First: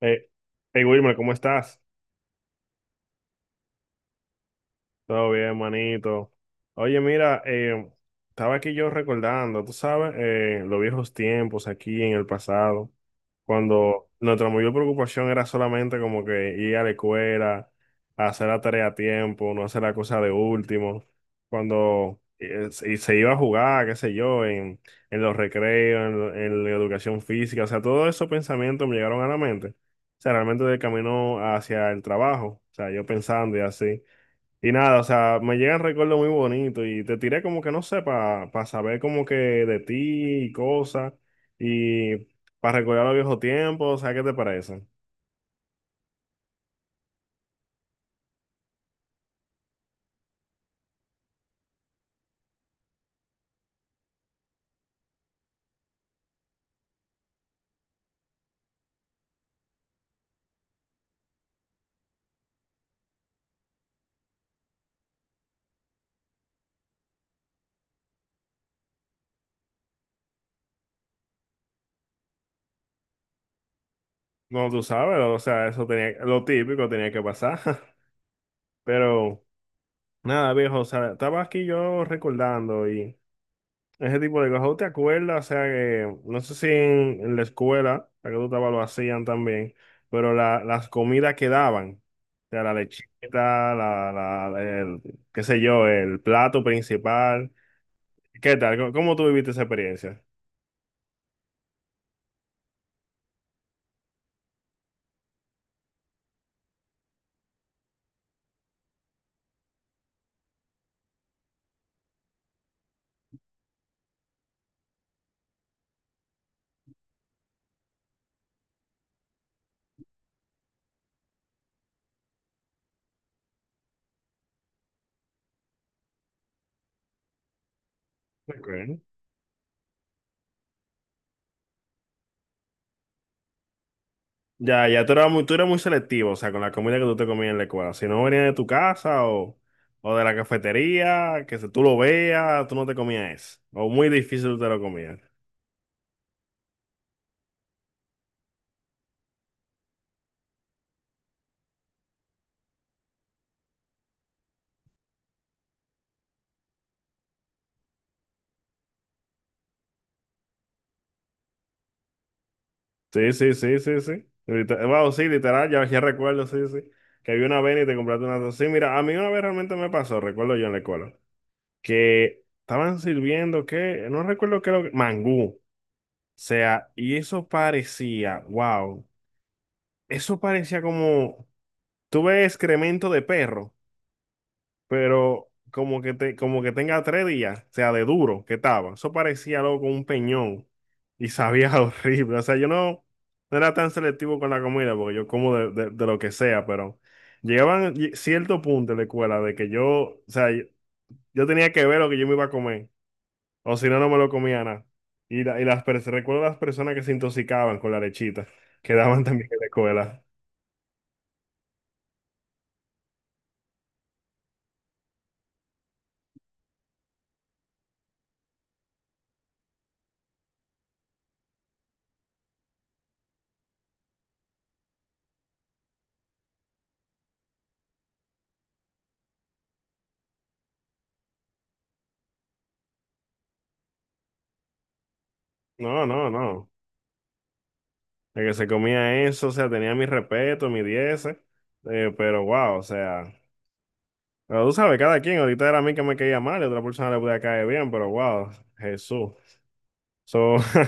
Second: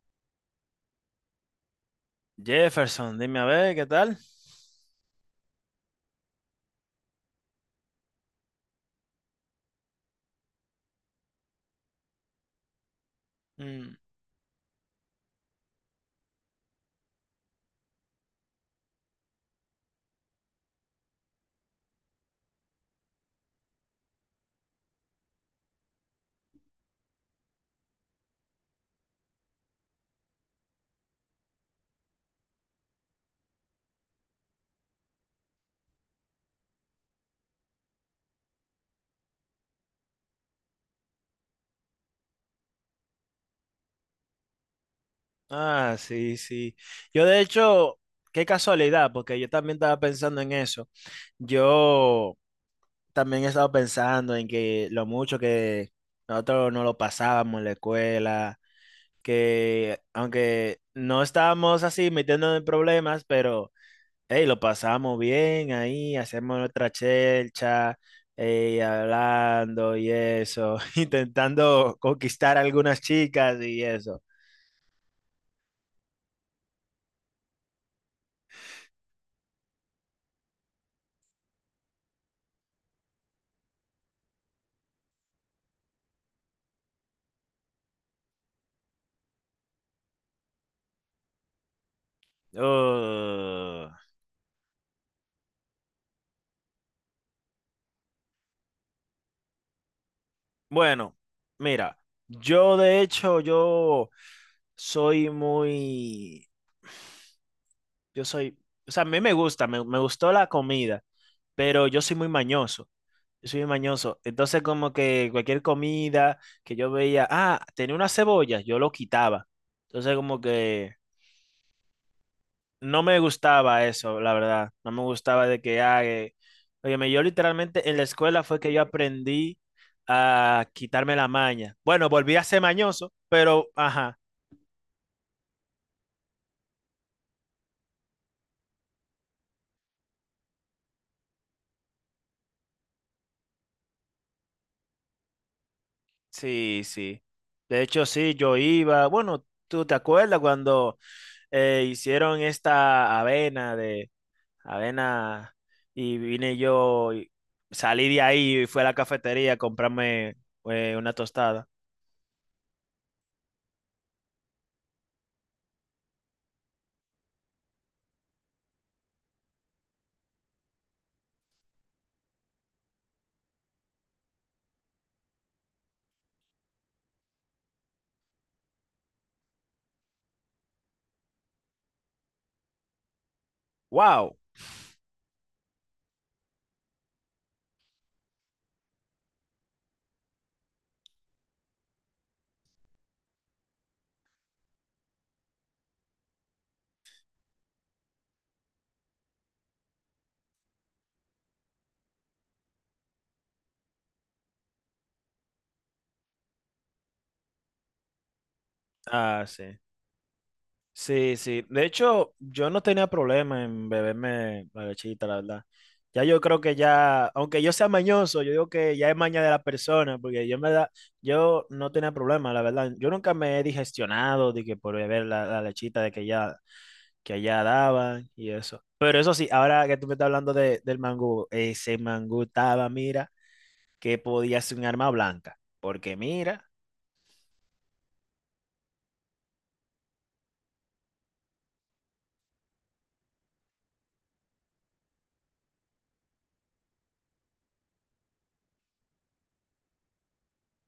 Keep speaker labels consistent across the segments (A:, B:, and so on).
A: Eh, hey Wilmer, ¿cómo estás?
B: Jefferson, dime a ver, ¿qué tal?
A: Todo bien, manito. Oye, mira, estaba aquí yo recordando, tú sabes, los viejos tiempos aquí en el pasado,
B: Mm,
A: cuando nuestra mayor preocupación era solamente como que ir a la escuela, hacer la tarea a tiempo, no hacer la cosa de último, cuando se iba a jugar, qué sé yo, en los recreos, en la educación física, o sea, todos esos pensamientos me llegaron a la mente, o sea, realmente del camino hacia el trabajo, o sea, yo pensando y así. Y nada, o sea, me llegan recuerdos muy bonitos y te tiré como que no sé, para saber como que de ti y cosas y para recordar los viejos tiempos, o sea, ¿qué te parece?
B: ah, sí, sí. Yo de hecho, qué casualidad, porque yo también estaba pensando en eso. Yo también he estado pensando en que lo mucho que nosotros no lo pasábamos en la escuela, que aunque no estábamos así metiéndonos en problemas, pero hey, lo pasábamos bien ahí, hacemos nuestra chelcha, hablando y eso, intentando conquistar a algunas chicas y eso.
A: No, tú sabes, o sea, eso tenía, lo típico tenía que pasar, pero nada, viejo, o sea, estaba aquí yo recordando y... ese tipo de cosas. ¿Tú te acuerdas? O sea, que no sé si en la escuela, la que tú estabas, lo hacían también, pero las comidas que daban, o sea, la lechita,
B: Uh,
A: el, qué sé yo, el plato principal. ¿Qué tal? ¿Cómo, cómo tú viviste esa experiencia?
B: bueno, mira, yo de hecho, yo soy muy, yo soy, o sea, a mí me gusta, me gustó la comida, pero yo soy muy mañoso. Yo soy muy mañoso. Entonces, como que cualquier comida que yo veía, ah, tenía una cebolla, yo lo quitaba. Entonces, como que no me gustaba eso, la verdad. No me gustaba de que haga. Óyeme, yo literalmente en la escuela fue que yo
A: Ok.
B: aprendí a quitarme la maña. Bueno, volví a ser mañoso, pero ajá,
A: Ya, ya tú eras muy selectivo, o sea, con la comida que tú te comías en la escuela. Si no venía de tu casa o de la cafetería, que si tú lo veas, tú no te comías eso. O muy difícil tú te lo comías.
B: sí, sí. De hecho, sí, yo iba. Bueno, ¿tú te acuerdas cuando hicieron esta avena de avena y vine yo, y salí de ahí y fui a la cafetería a comprarme una tostada?
A: Sí, sí, sí, sí, sí. Wow, sí, literal, ya, ya recuerdo, sí, sí. Que había una vez y te compraste una. Sí, mira, a mí una vez realmente me pasó, recuerdo yo en la escuela, que estaban sirviendo, que no recuerdo qué era lo que. Mangú. O sea, y eso parecía, wow, eso parecía como. Tuve excremento de perro,
B: ¡Wow!
A: pero como que, como que tenga tres días, o sea, de duro que estaba. Eso parecía loco un peñón y sabía horrible. O sea, yo no, no era tan selectivo con la comida porque yo como de lo que sea, pero cierto punto en la escuela de que yo, o sea, yo tenía que ver lo que yo me iba a comer, o si no, no me lo comía nada. Y, recuerdo las personas que se intoxicaban con la lechita que daban
B: Ah,
A: también en la
B: sí.
A: escuela.
B: Sí, sí. De hecho, yo no tenía problema en beberme la lechita, la verdad. Ya yo creo que ya, aunque yo sea mañoso, yo digo que ya es maña de la persona, porque yo en verdad, yo no tenía problema, la verdad. Yo nunca me he digestionado de que por beber la lechita de que ya, que allá daban y eso. Pero eso sí, ahora que tú me estás hablando de- del mangú, ese mangú estaba, mira, que podía ser un arma blanca.
A: No,
B: Porque
A: no,
B: mira.
A: no. El que se comía eso, o sea, tenía mi respeto, mi 10, pero wow, o sea, pero tú sabes, cada quien, ahorita era a mí que me caía mal y a otra persona le podía caer bien, pero wow, Jesús. So,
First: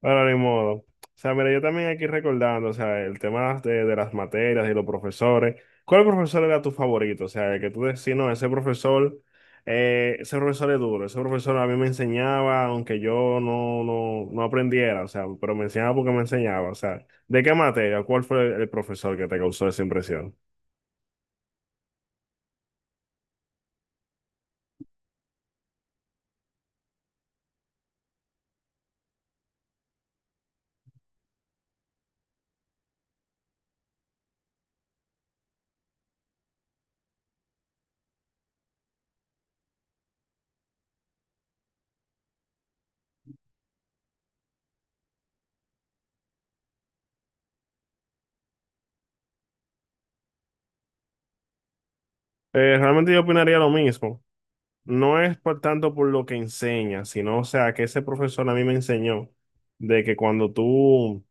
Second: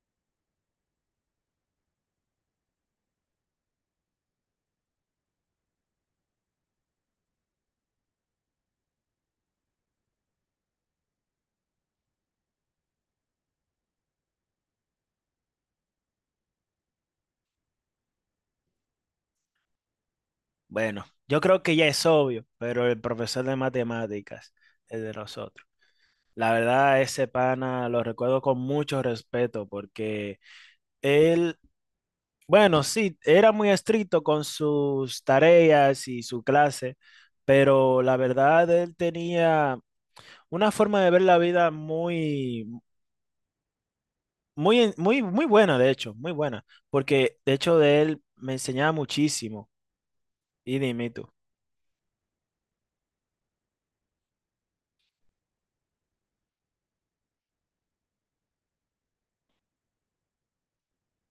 A: bueno, ni modo. O sea, mira, yo también aquí recordando, o sea, el tema de las materias y los profesores. ¿Cuál profesor era tu favorito? O sea, el que tú decís, no, ese profesor es duro, ese profesor a mí me enseñaba, aunque yo no, no, no aprendiera, o sea, pero me enseñaba porque me enseñaba. O sea, ¿de qué materia? ¿Cuál fue el profesor que te causó esa impresión?
B: Bueno, yo creo que ya es obvio, pero el profesor de matemáticas, el de nosotros, la verdad, ese pana lo recuerdo con mucho respeto porque él, bueno, sí, era muy estricto con sus tareas y su clase, pero la verdad, él tenía una forma de ver la vida muy buena, de hecho, muy buena, porque de hecho de él me enseñaba muchísimo, y dime tú,
A: Realmente yo opinaría lo mismo. No es por tanto por lo que enseña, sino, o sea, que ese profesor a mí me enseñó de que cuando tú,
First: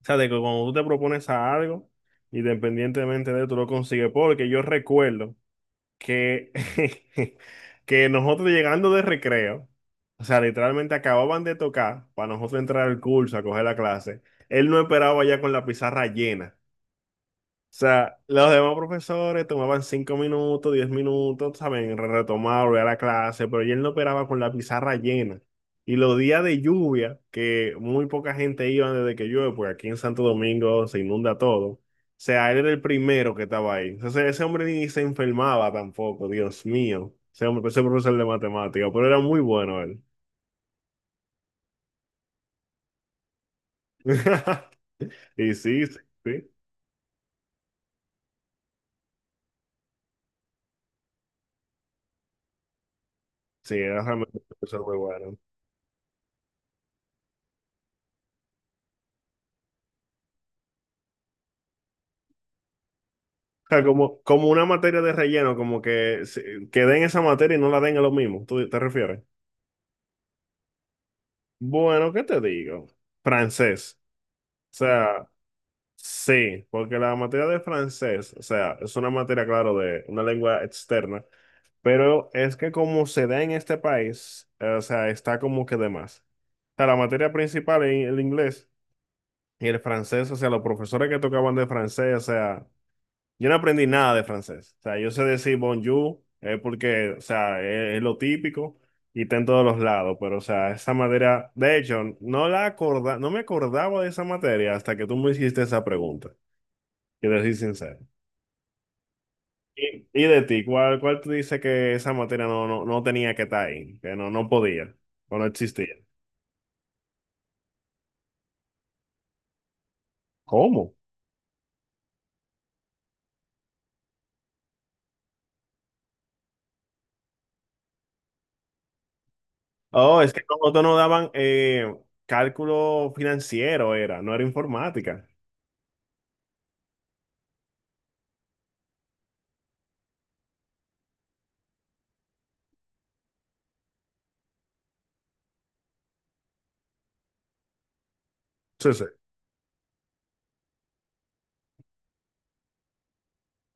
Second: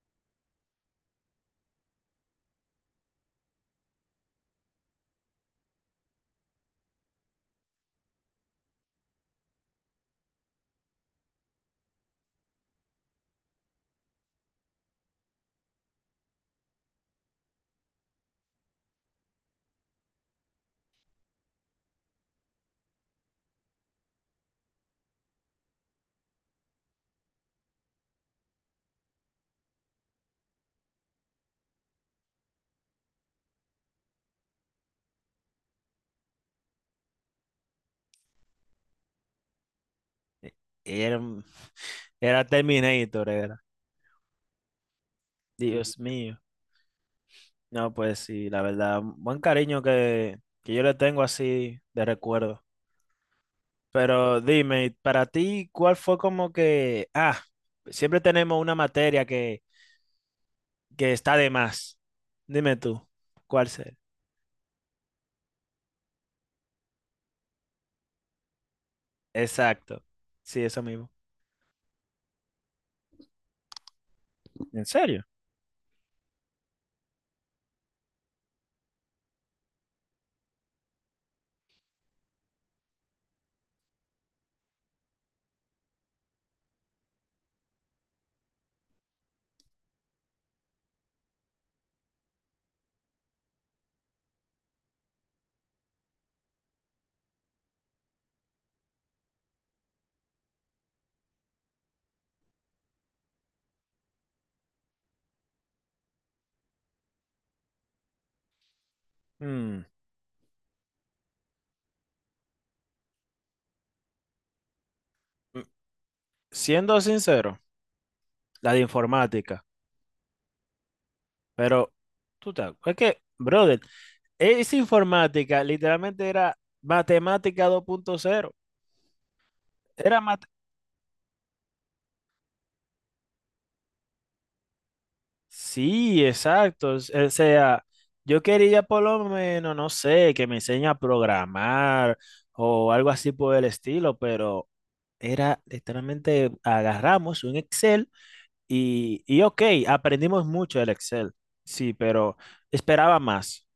A: o sea, de que cuando tú te propones a algo, independientemente de tú lo consigues, porque yo recuerdo que, que nosotros llegando de recreo, o sea, literalmente acababan de tocar para nosotros entrar al curso, a coger la clase, él no esperaba ya con la pizarra llena. O sea, los demás profesores tomaban cinco minutos, diez minutos, ¿saben? Retomar, volver a la clase, pero él no operaba con la pizarra llena. Y los días de lluvia, que muy poca gente iba desde que llueve, porque aquí en Santo Domingo se inunda todo. O sea, él era el primero que estaba ahí. Entonces, ese hombre ni se enfermaba tampoco, Dios mío. Ese hombre, ese profesor de matemáticas, pero era muy bueno él.
B: era, un- era Terminator, era.
A: Y
B: Sí.
A: sí,
B: Dios
A: sí,
B: mío.
A: sí,
B: No, pues sí, la verdad, buen cariño que yo le tengo así de recuerdo.
A: sí, era realmente
B: Pero
A: un profesor
B: dime,
A: muy
B: para
A: bueno.
B: ti, ¿cuál fue como que, ah, siempre tenemos una materia que está de más? Dime tú, ¿cuál
A: Sea,
B: ser
A: como, como una materia de relleno, como que, que den esa materia y no la den a lo mismo, ¿tú te refieres?
B: Exacto, sí, eso mismo.
A: Bueno, ¿qué te digo? Francés. O
B: ¿En serio?
A: sea, sí, porque la materia de francés, o sea, es una materia, claro, de una lengua externa, pero es que como se da en este país, o sea, está como que de más. O sea, la materia principal es el inglés y el francés, o sea, los profesores que tocaban de francés, o sea... Yo no aprendí nada de francés. O sea, yo sé decir bonjour, porque, o sea, es lo típico y está en todos los lados, pero, o sea, esa materia, de hecho, no me acordaba de esa materia hasta que tú me hiciste esa pregunta, quiero decir sincero.
B: Mm,
A: Y de ti, ¿cuál, cuál tú dices que esa materia no, no, no tenía que estar ahí, que no, no podía, o no
B: mm,
A: existía?
B: siendo sincero, la de informática,
A: ¿Cómo?
B: pero tú te, es que, brother, esa informática literalmente era matemática dos punto cero era,
A: Oh, es
B: ma-
A: que como tú no daban cálculo financiero, era, no era informática.
B: sí, exacto. O sea, yo quería por lo menos, no sé, que me enseñe a programar o algo así por el estilo, pero era literalmente agarramos un Excel
A: Sí, sí.
B: y ok, aprendimos mucho del Excel. Sí, pero esperaba más.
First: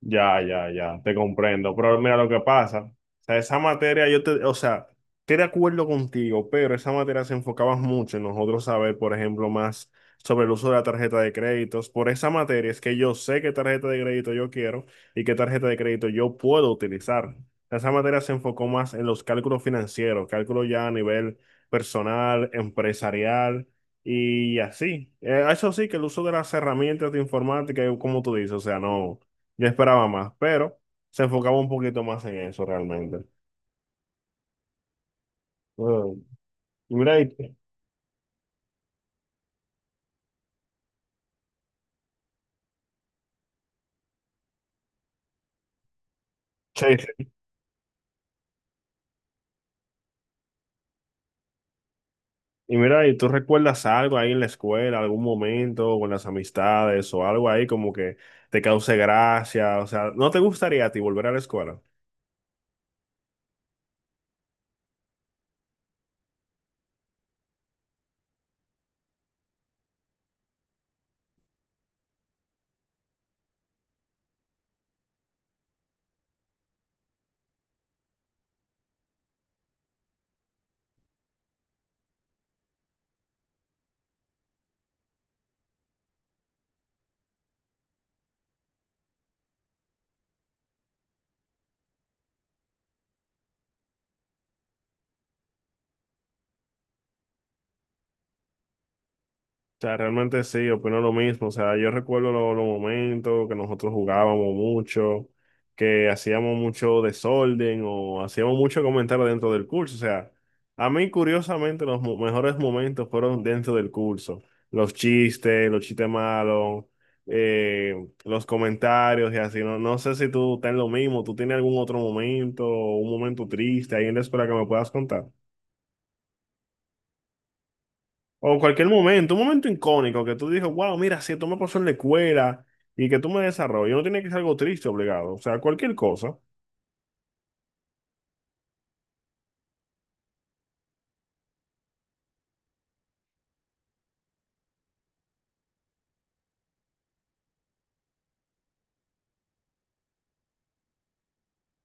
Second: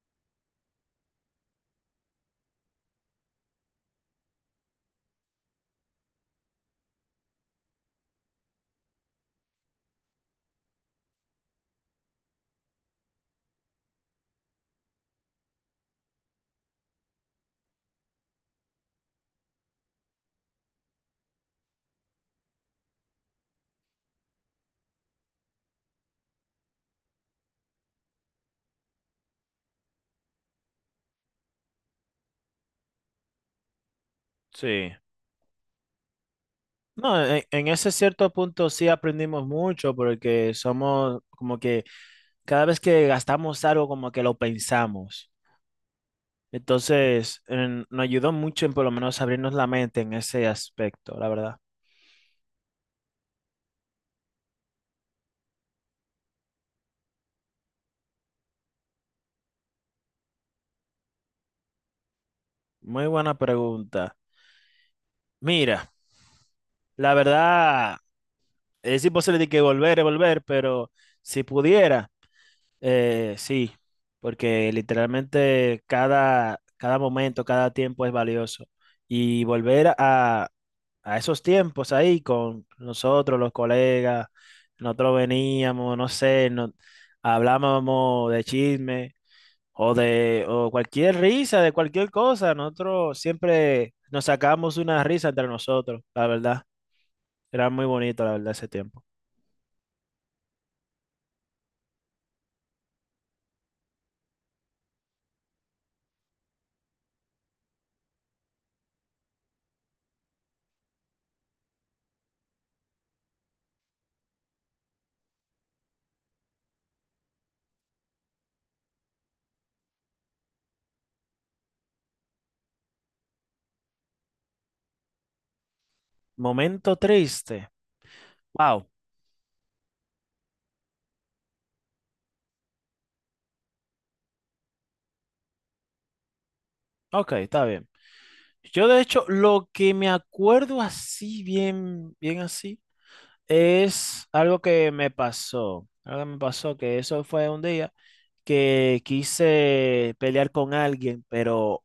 A: Ya, ya, ya, te comprendo. Pero mira lo que pasa. O sea, esa materia, yo te, o sea, estoy de acuerdo contigo, pero esa materia se enfocaba mucho en nosotros saber, por ejemplo, más sobre el uso de la tarjeta de créditos. Por esa materia es que yo sé qué tarjeta de crédito yo quiero y qué tarjeta de crédito yo puedo utilizar. Esa materia se enfocó más en los cálculos financieros, cálculos ya a nivel personal, empresarial. Y así, eh, eso sí, que el uso de las herramientas de informática, como tú dices, o sea, no, yo esperaba más, pero se enfocaba un poquito más en eso realmente.
B: Sí.
A: Mm. Y mira,
B: No,
A: y, sí,
B: en ese cierto punto sí aprendimos mucho porque somos como que cada vez que gastamos algo como que lo pensamos.
A: sí.
B: Entonces, en- nos ayudó mucho en por lo menos abrirnos la mente en ese aspecto, la verdad.
A: Y mira, ¿y tú recuerdas algo ahí en la escuela, algún momento con las amistades o algo ahí como que te cause gracia? O sea, ¿no te gustaría a ti volver a la escuela?
B: Muy buena pregunta. Mira, la verdad, es imposible de que volver y volver, pero si pudiera, sí, porque literalmente cada momento, cada tiempo es valioso. Y volver a esos tiempos ahí con nosotros, los colegas, nosotros veníamos, no sé, no hablábamos de chisme o de o cualquier risa, de cualquier cosa. Nosotros siempre nos sacábamos una risa entre nosotros, la verdad. Era muy bonito, la verdad, ese tiempo.
A: O sea, realmente sí, opino lo mismo. O sea, yo recuerdo los momentos que nosotros jugábamos mucho, que hacíamos mucho desorden o hacíamos mucho comentario dentro del curso. O sea, a mí curiosamente los mejores momentos fueron dentro del curso. Los chistes malos, eh, los comentarios y así. No, no sé si tú estás en lo mismo, tú tienes algún otro momento, un momento triste ahí en la escuela que me puedas contar.
B: Momento triste.
A: O
B: Wow.
A: cualquier momento, un momento icónico que tú dices, wow, mira, si esto me pasó en la escuela y que tú me desarrolles, no tiene que ser algo triste, obligado, o sea, cualquier cosa.
B: Ok, está bien. Yo, de hecho, lo que me acuerdo así, bien, bien así, es algo que me pasó. Algo que me pasó, que eso fue un día que quise pelear con alguien, pero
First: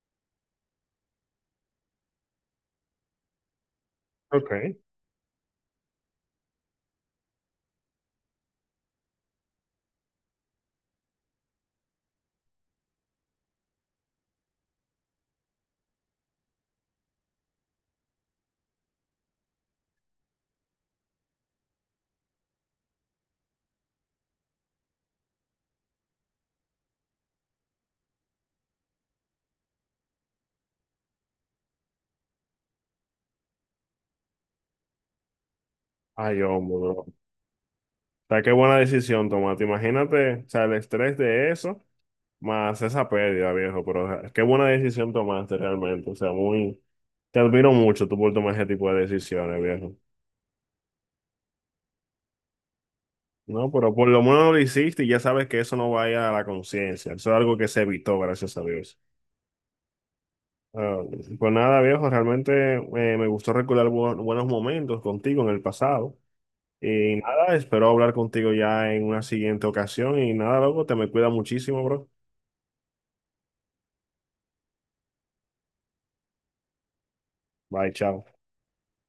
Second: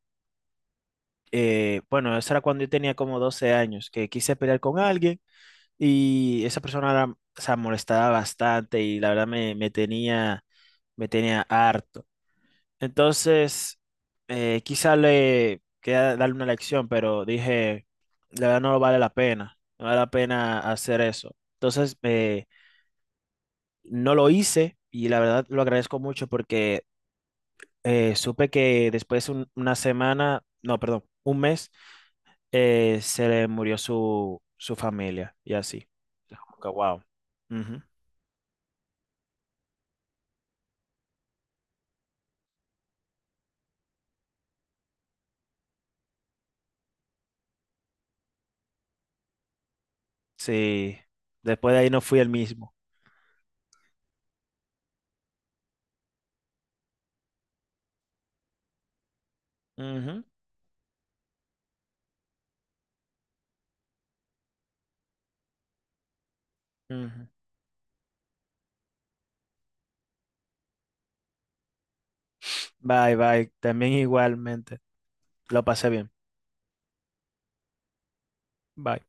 B: bueno, eso era cuando yo tenía como 12 años, que quise
A: Ok.
B: pelear con alguien. Y esa persona era, o sea, molestaba bastante y la verdad me tenía harto. Entonces, quizá le quería darle una lección, pero dije, la verdad no vale la pena, no vale la pena hacer eso. Entonces, no lo hice y la verdad lo agradezco mucho porque supe que después un- una semana, no, perdón, un mes, se le murió su familia y así.
A: Ay,
B: Como que,
A: hombre, bro.
B: wow.
A: O sea, qué buena decisión tomate. Imagínate, o sea, el estrés de eso, más esa pérdida, viejo, pero o sea, qué buena decisión tomaste realmente, o sea, muy, te admiro mucho tú por tomar ese tipo de decisiones, viejo.
B: Sí, después de ahí no fui el mismo.
A: No, pero por lo menos lo hiciste y ya sabes que eso no vaya a la conciencia, eso es algo que se evitó, gracias a Dios.
B: Ujú,
A: Ah, pues nada, viejo, realmente me gustó recordar buenos momentos contigo en el pasado. Y
B: ujú.
A: nada, espero hablar contigo ya en una siguiente ocasión. Y nada, loco, te me cuida muchísimo, bro.
B: Bye, bye. También igualmente. Lo pasé bien.
A: Bye, chao.
B: Bye.